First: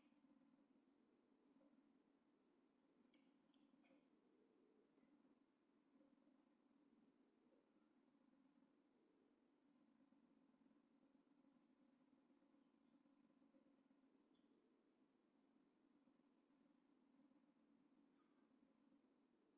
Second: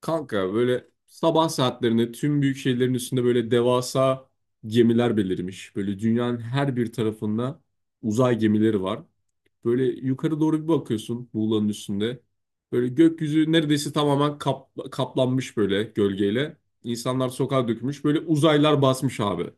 Kanka böyle sabah saatlerinde tüm büyük şehirlerin üstünde böyle devasa gemiler belirmiş. Böyle dünyanın her bir tarafında uzay gemileri var. Böyle yukarı doğru bir bakıyorsun Muğla'nın üstünde. Böyle gökyüzü neredeyse tamamen kaplanmış böyle gölgeyle. İnsanlar sokağa dökülmüş. Böyle uzaylar basmış abi.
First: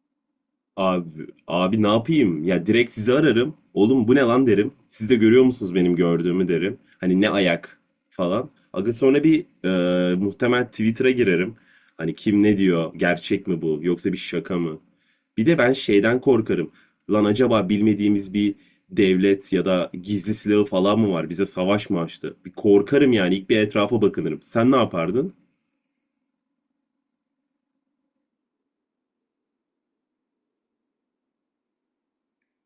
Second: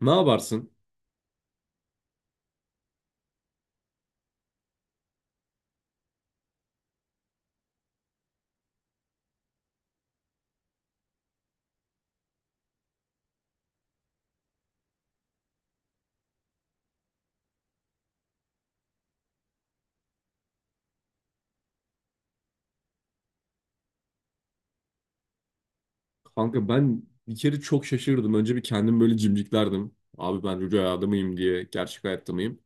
Ne yaparsın? Abi, abi ne yapayım? Ya direkt sizi ararım. Oğlum bu ne lan derim. Siz de görüyor musunuz benim gördüğümü derim. Hani ne ayak falan. Aga sonra bir muhtemel Twitter'a girerim. Hani kim ne diyor? Gerçek mi bu? Yoksa bir şaka mı? Bir de ben şeyden korkarım. Lan acaba bilmediğimiz bir devlet ya da gizli silahı falan mı var? Bize savaş mı açtı? Bir korkarım yani. İlk bir etrafa bakınırım. Sen ne yapardın? Kanka ben bir kere çok şaşırdım. Önce bir kendim böyle cimciklerdim. Abi ben rüyada mıyım diye, gerçek hayatta mıyım?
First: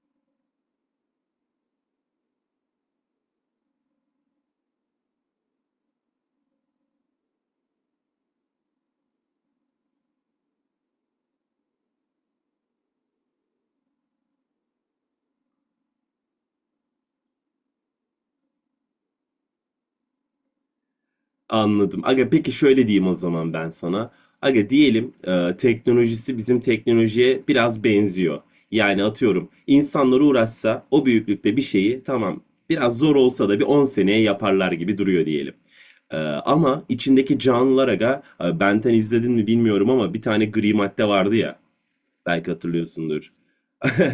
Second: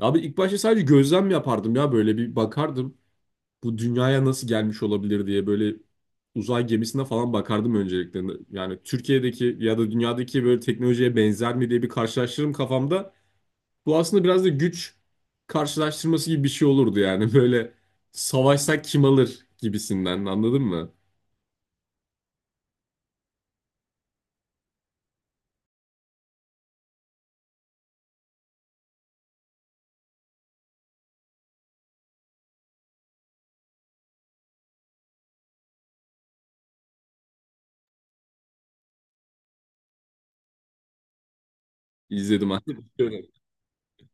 Abi ilk başta sadece gözlem yapardım ya böyle bir bakardım. Bu dünyaya nasıl gelmiş olabilir diye böyle uzay gemisine falan bakardım öncelikle. Yani Türkiye'deki ya da dünyadaki böyle teknolojiye benzer mi diye bir karşılaştırırım kafamda. Bu aslında biraz da güç karşılaştırması gibi bir şey olurdu yani. Böyle savaşsak kim alır gibisinden anladın mı? Anladım. Aga peki şöyle diyeyim o zaman ben sana. Aga diyelim teknolojisi bizim teknolojiye biraz benziyor. Yani atıyorum insanlar uğraşsa o büyüklükte bir şeyi, tamam biraz zor olsa da, bir 10 seneye yaparlar gibi duruyor diyelim. Ama içindeki canlılar aga, Benten izledin mi bilmiyorum ama bir tane gri madde vardı ya, İzledim belki aslında. hatırlıyorsundur.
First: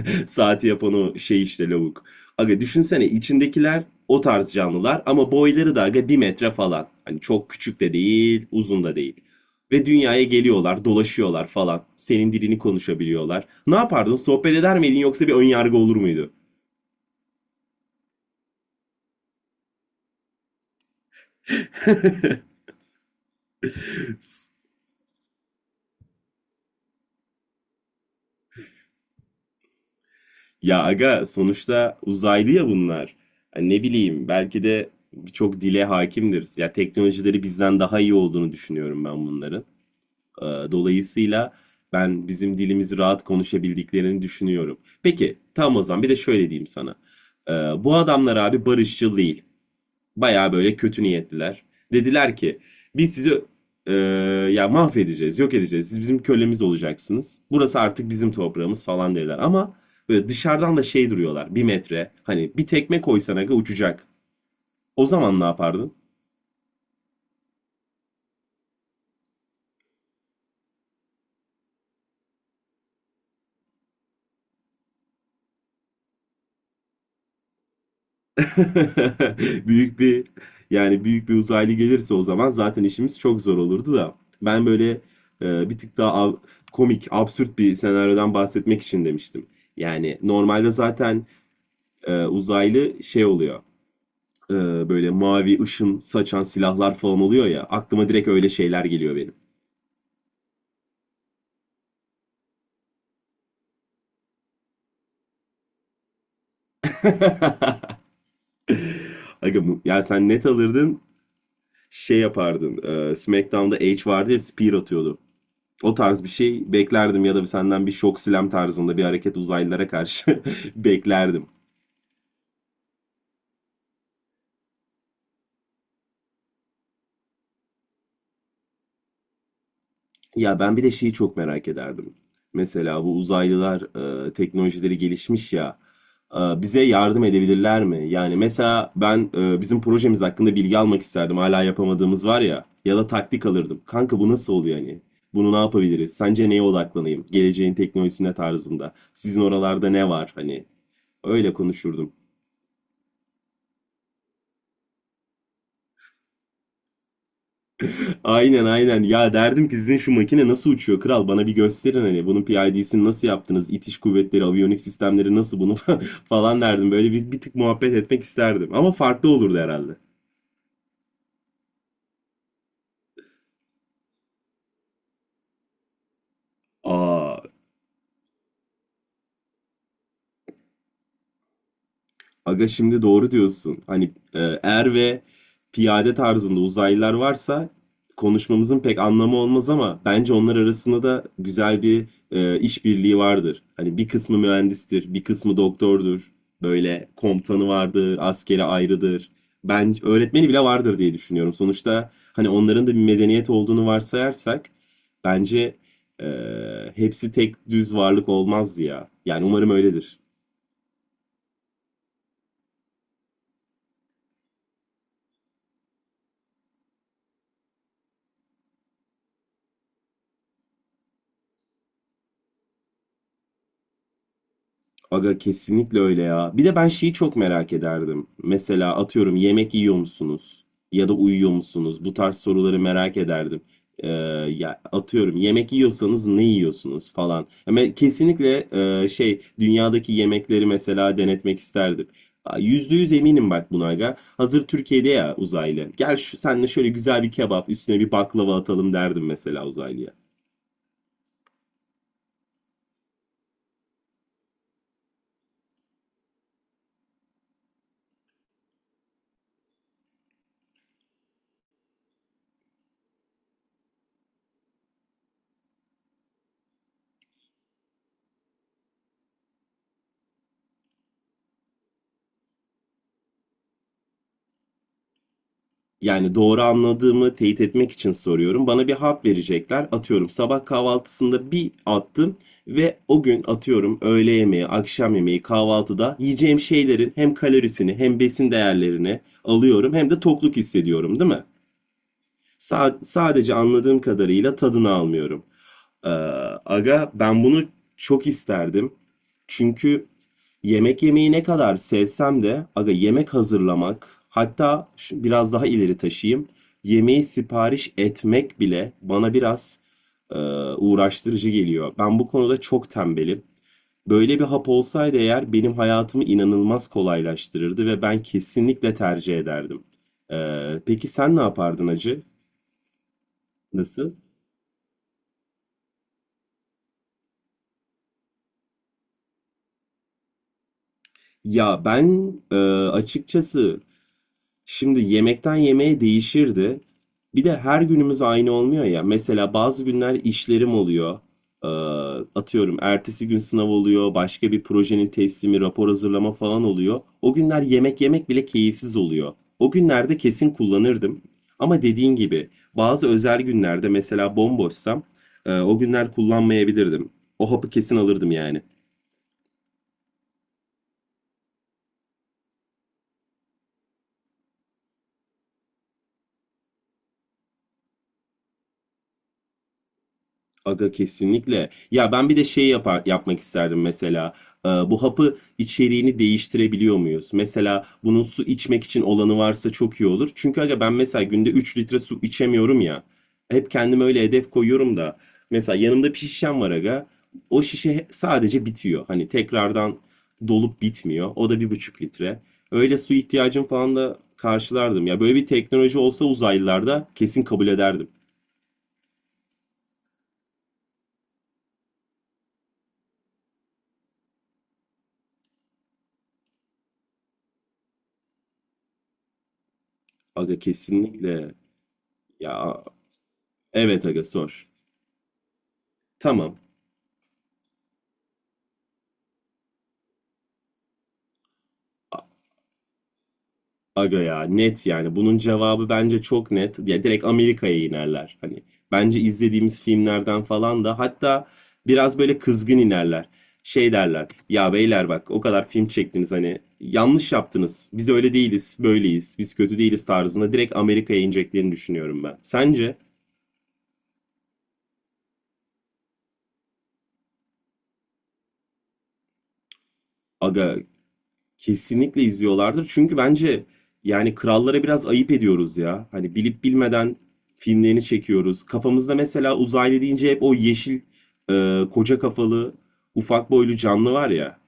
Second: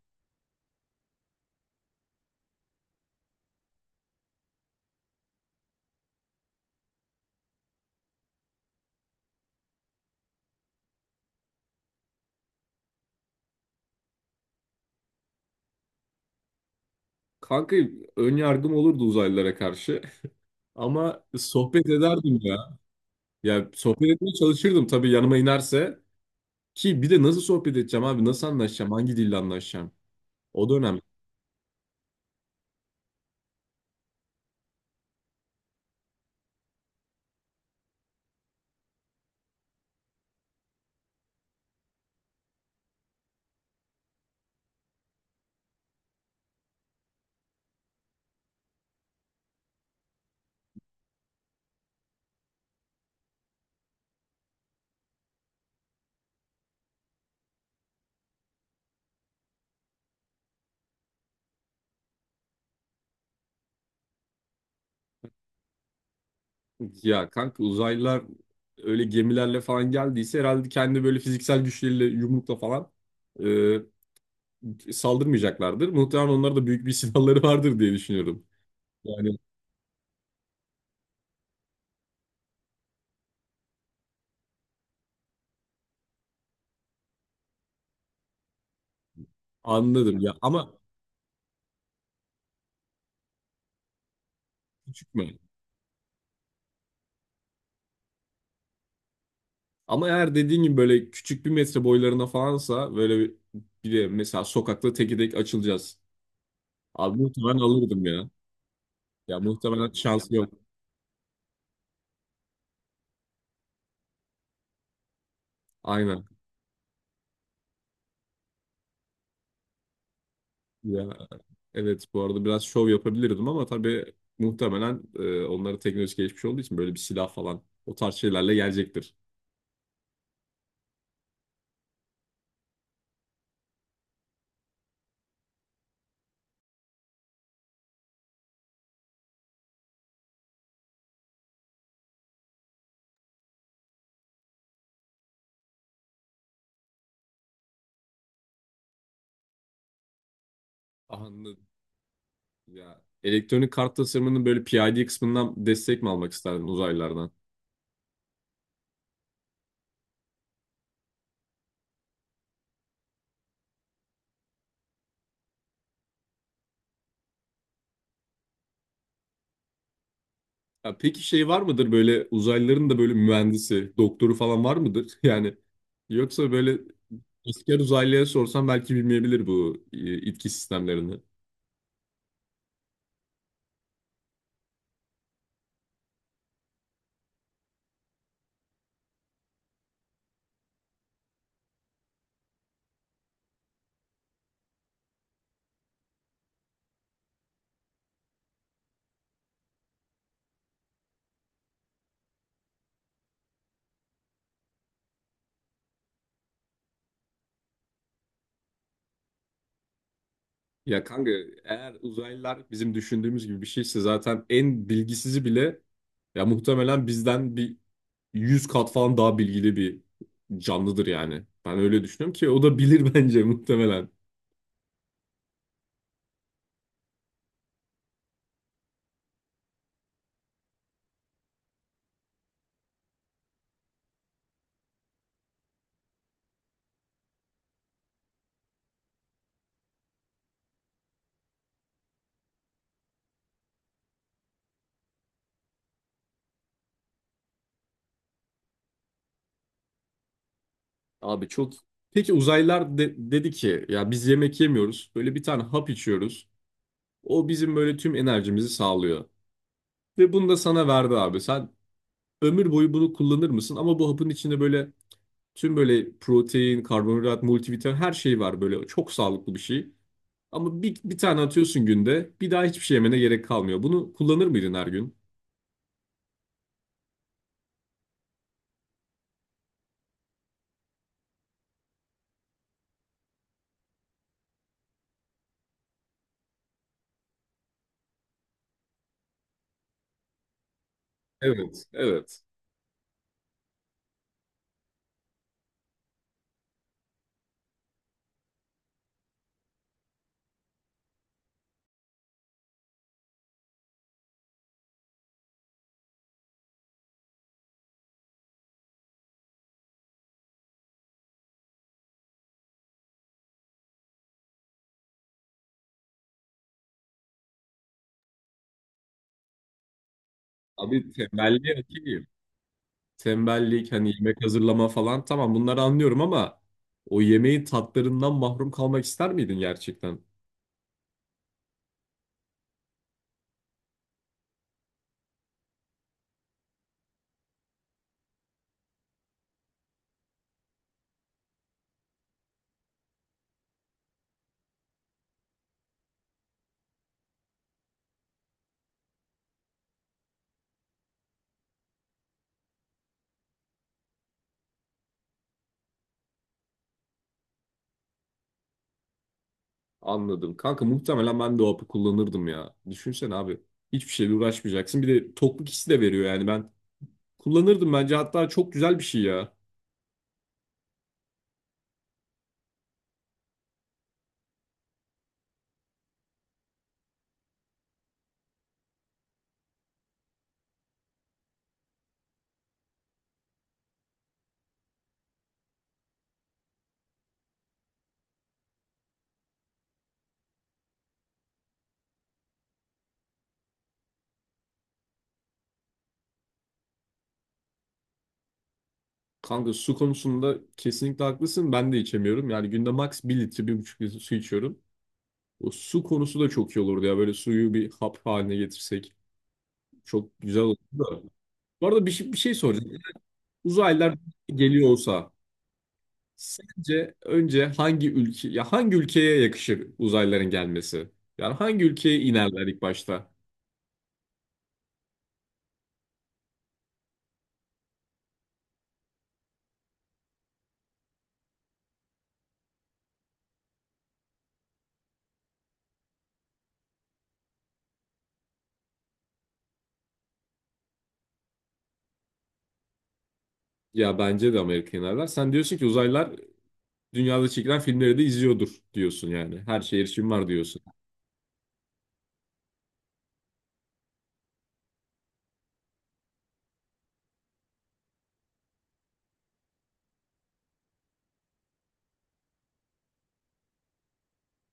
Saati yapan o şey işte lavuk. Aga düşünsene içindekiler o tarz canlılar ama boyları da aga bir metre falan. Hani çok küçük de değil, uzun da değil. Ve dünyaya geliyorlar, dolaşıyorlar falan. Senin dilini konuşabiliyorlar. Ne yapardın? Sohbet eder miydin yoksa bir önyargı olur muydu? Kanka ön yargım olurdu uzaylılara karşı. Ama sohbet ederdim ya. Ya sohbet etmeye çalışırdım tabii yanıma inerse. Ki bir de nasıl sohbet edeceğim abi? Nasıl anlaşacağım? Hangi dille anlaşacağım? O da Ya önemli. aga sonuçta uzaylı ya bunlar. Hani ne bileyim, belki de birçok dile hakimdir. Ya, teknolojileri bizden daha iyi olduğunu düşünüyorum ben bunların. Dolayısıyla ben bizim dilimizi rahat konuşabildiklerini düşünüyorum. Peki tam o zaman bir de şöyle diyeyim sana. Ee, Bu adamlar abi barışçıl değil. Baya böyle kötü niyetliler. Dediler ki biz sizi e, ya mahvedeceğiz, yok edeceğiz. Siz bizim kölemiz olacaksınız. Burası artık bizim toprağımız falan dediler. Ama böyle dışarıdan da şey duruyorlar. Bir metre. Hani bir tekme koysan aga uçacak. O zaman ne yapardın? Ya kanka uzaylılar öyle gemilerle falan geldiyse herhalde kendi böyle fiziksel güçleriyle yumrukla falan saldırmayacaklardır. Muhtemelen onlarda da büyük bir silahları vardır diye düşünüyorum. Yani Büyük bir, yani büyük bir uzaylı gelirse o zaman zaten işimiz çok zor olurdu da. Ben böyle bir tık daha komik, absürt bir senaryodan bahsetmek için demiştim. anladım Yani ya normalde ama zaten uzaylı şey oluyor. e, Böyle küçük mü? mavi ışın saçan silahlar falan oluyor ya. Aklıma direkt öyle şeyler geliyor benim. Ama eğer dediğin gibi böyle küçük bir metre boylarına falansa böyle bir de mesela sokakta teke tek açılacağız. Abi muhtemelen alırdım ya. Ya Aga, muhtemelen ya sen şans net yok. alırdın, şey yapardın. SmackDown'da Edge vardı ya, spear atıyordu. O tarz Aynen. bir şey beklerdim ya da senden bir şok silem tarzında bir hareket uzaylılara karşı Ya, beklerdim. evet, bu arada biraz şov yapabilirdim ama tabii muhtemelen onlara teknoloji gelişmiş olduğu için böyle bir silah falan o tarz şeylerle gelecektir. Ya ben bir de şeyi çok merak ederdim. Mesela bu uzaylılar, teknolojileri gelişmiş ya, bize yardım edebilirler mi? Yani mesela ben bizim projemiz hakkında bilgi almak isterdim. Hala yapamadığımız var ya, ya da taktik alırdım. Kanka bu nasıl oluyor hani? Bunu ne yapabiliriz? Sence neye odaklanayım? Geleceğin teknolojisine tarzında. Sizin oralarda ne var? Hani öyle Anladım. konuşurdum. Ya elektronik kart tasarımının böyle PID kısmından destek mi almak isterdin uzaylılardan? Aynen, aynen. Ya derdim ki sizin şu makine nasıl uçuyor kral, bana bir gösterin, hani bunun PID'sini nasıl yaptınız? İtiş kuvvetleri, aviyonik sistemleri nasıl bunu falan derdim. Böyle bir tık muhabbet etmek isterdim. Ama farklı olurdu herhalde. Ya peki şey var mıdır böyle uzaylıların da böyle mühendisi, doktoru falan var mıdır? Yani yoksa böyle Aa, asker uzaylıya sorsam belki bilmeyebilir bu itki sistemlerini. aga şimdi doğru diyorsun. Hani er ve piyade tarzında uzaylılar varsa konuşmamızın pek anlamı olmaz, ama bence onlar arasında da güzel bir işbirliği vardır. Hani bir kısmı mühendistir, bir kısmı doktordur. Böyle komutanı vardır, askeri ayrıdır. Ben öğretmeni bile vardır diye düşünüyorum. Sonuçta hani onların da bir medeniyet olduğunu varsayarsak, bence e, hepsi tek düz varlık olmaz ya. Yani umarım öyledir. Ya kanka eğer uzaylılar bizim düşündüğümüz gibi bir şeyse zaten en bilgisizi bile ya muhtemelen bizden bir 100 kat falan daha bilgili bir canlıdır yani. Ben öyle düşünüyorum ki o da bilir bence muhtemelen. Aga kesinlikle öyle ya. Bir de ben şeyi çok merak ederdim. Mesela atıyorum yemek yiyor musunuz? Ya da uyuyor musunuz? Bu tarz soruları merak ederdim. Ee, ya atıyorum yemek yiyorsanız ne yiyorsunuz falan. Ama kesinlikle şey, dünyadaki yemekleri mesela denetmek isterdim. Aa, %100 eminim bak buna aga. Hazır Türkiye'de ya uzaylı. Gel şu senle şöyle güzel bir kebap üstüne bir baklava atalım derdim mesela uzaylıya. Abi çok. Peki uzaylılar dedi ki ya biz yemek yemiyoruz. Böyle bir tane hap içiyoruz. O bizim böyle tüm enerjimizi sağlıyor. Ve bunu da sana verdi abi. Sen ömür boyu bunu kullanır mısın? Ama bu hapın içinde böyle tüm böyle protein, karbonhidrat, multivitamin her şey var böyle. Çok sağlıklı bir şey. Ama bir tane atıyorsun günde. Bir daha hiçbir şey yemene gerek kalmıyor. Bunu kullanır mıydın her gün? Yani doğru anladığımı teyit etmek için soruyorum. Bana bir hap verecekler. Atıyorum sabah kahvaltısında bir attım ve o gün, atıyorum, öğle yemeği, akşam yemeği, kahvaltıda yiyeceğim şeylerin hem kalorisini hem besin değerlerini alıyorum, hem de tokluk hissediyorum, değil mi? Evet, evet. Sadece anladığım kadarıyla tadını almıyorum. Ee, aga ben bunu çok isterdim. Çünkü yemek yemeyi ne kadar sevsem de aga, yemek hazırlamak, hatta biraz daha ileri taşıyayım, yemeği sipariş etmek bile bana biraz e, uğraştırıcı geliyor. Ben bu konuda çok tembelim. Böyle bir hap olsaydı eğer, benim hayatımı inanılmaz kolaylaştırırdı ve ben kesinlikle tercih ederdim. Abi Peki sen ne tembelliğe yapardın hakimim. acı? Tembellik, hani Nasıl? yemek hazırlama falan tamam bunları anlıyorum ama o yemeğin tatlarından mahrum kalmak ister miydin gerçekten? Ya ben açıkçası, şimdi yemekten yemeğe değişirdi. Bir de her günümüz aynı olmuyor ya. Mesela bazı günler işlerim oluyor. Ee, atıyorum ertesi gün sınav oluyor, başka bir projenin teslimi, rapor hazırlama falan oluyor. O günler yemek yemek bile keyifsiz oluyor. O günlerde kesin kullanırdım. Ama dediğin gibi bazı özel günlerde, mesela bomboşsam, o günler kullanmayabilirdim. O hapı kesin alırdım yani. Anladım. Kanka muhtemelen ben de o hapı kullanırdım ya. Düşünsene abi. Hiçbir şeyle uğraşmayacaksın. Bir de tokluk hissi de veriyor yani ben. Kullanırdım bence, hatta çok güzel bir şey ya. Aga kesinlikle. Ya ben bir de şey yapmak isterdim mesela. Bu hapı içeriğini değiştirebiliyor muyuz? Mesela bunun su içmek için olanı varsa çok iyi olur. Çünkü aga ben mesela günde 3 litre su içemiyorum ya. Hep kendime öyle hedef koyuyorum da. Mesela yanımda bir şişem var aga. O şişe sadece bitiyor. Hani tekrardan dolup bitmiyor. O da 1,5 litre. Öyle su ihtiyacım falan da karşılardım. Ya böyle bir teknoloji olsa uzaylılarda, kesin kabul ederdim. Kanka su konusunda kesinlikle haklısın. Ben de içemiyorum. Yani günde max bir litre, bir buçuk litre su içiyorum. O su konusu da çok iyi olurdu ya. Böyle suyu bir hap haline getirsek çok güzel Aga olurdu da. kesinlikle. Bu arada bir şey Ya, soracağım. evet Uzaylılar aga sor. geliyor olsa Tamam. sence önce hangi ülke ya hangi ülkeye yakışır uzaylıların gelmesi? Yani hangi ülkeye A- inerler ilk başta? Aga ya net yani. Bunun cevabı bence çok net. Ya direkt Amerika'ya inerler. Hani bence izlediğimiz filmlerden falan da, hatta biraz böyle kızgın inerler. Şey derler. Ya beyler bak, o kadar film çektiniz, hani yanlış yaptınız. Biz öyle değiliz, böyleyiz. Biz kötü değiliz tarzında direkt Amerika'ya ineceklerini düşünüyorum ben. Sence? Ya bence de Amerika inerler. Sen diyorsun ki uzaylılar dünyada çekilen filmleri de izliyordur diyorsun yani. Her şeye erişim var Aga, diyorsun. kesinlikle izliyorlardır. Çünkü bence, yani krallara biraz ayıp ediyoruz ya. Hani bilip bilmeden filmlerini çekiyoruz. Kafamızda mesela uzaylı deyince hep o yeşil, koca kafalı, ufak boylu canlı var ya.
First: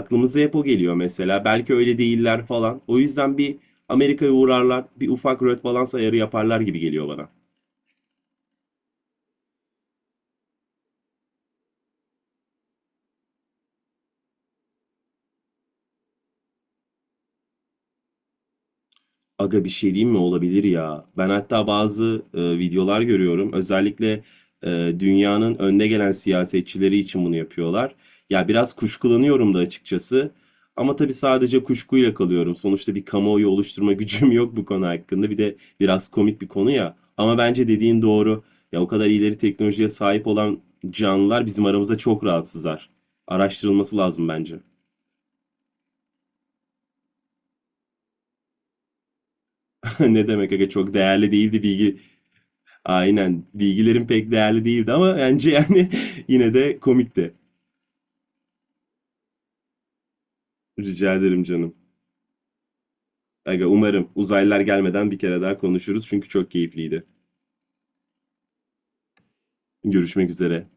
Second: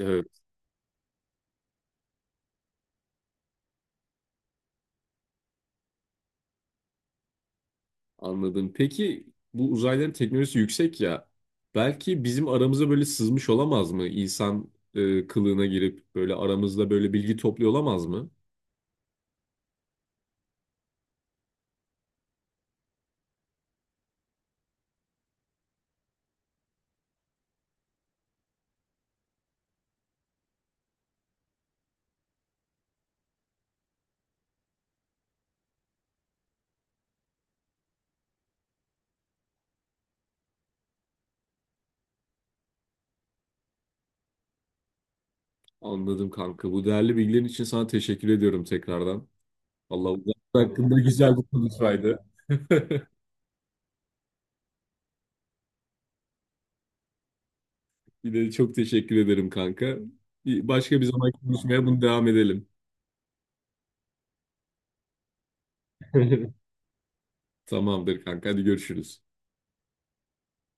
Evet. hep o geliyor mesela. Belki öyle değiller falan. O yüzden bir Amerika'ya uğrarlar, bir ufak röt balans ayarı yaparlar gibi geliyor bana. Anladım. Peki bu uzayların teknolojisi yüksek ya. Belki bizim aramıza böyle sızmış olamaz mı? İnsan kılığına girip böyle aramızda böyle bilgi topluyor olamaz mı? Aga bir şey diyeyim mi? Olabilir ya. Ben hatta bazı videolar görüyorum. Özellikle e, dünyanın önde gelen siyasetçileri için bunu yapıyorlar. Ya biraz kuşkulanıyorum da açıkçası. Ama tabii sadece kuşkuyla kalıyorum. Sonuçta bir kamuoyu oluşturma gücüm yok bu konu hakkında. Bir de biraz komik bir konu ya. Ama bence dediğin doğru. Ya o kadar ileri teknolojiye sahip olan canlılar bizim aramızda çok rahatsızlar. Araştırılması lazım bence. Anladım kanka. Bu değerli bilgilerin için sana teşekkür ediyorum tekrardan. Allah Ne uzay demek aga, çok hakkında değerli güzel bir değildi bilgi. konuşmaydı. Aynen. Bilgilerim pek değerli değildi ama bence yani yine de komikti. Bir de çok teşekkür ederim kanka. Başka bir Rica zaman ederim canım. konuşmaya bunu devam edelim. Aga umarım uzaylılar gelmeden bir kere daha konuşuruz çünkü çok keyifliydi. Tamamdır kanka. Hadi görüşürüz. Görüşmek üzere.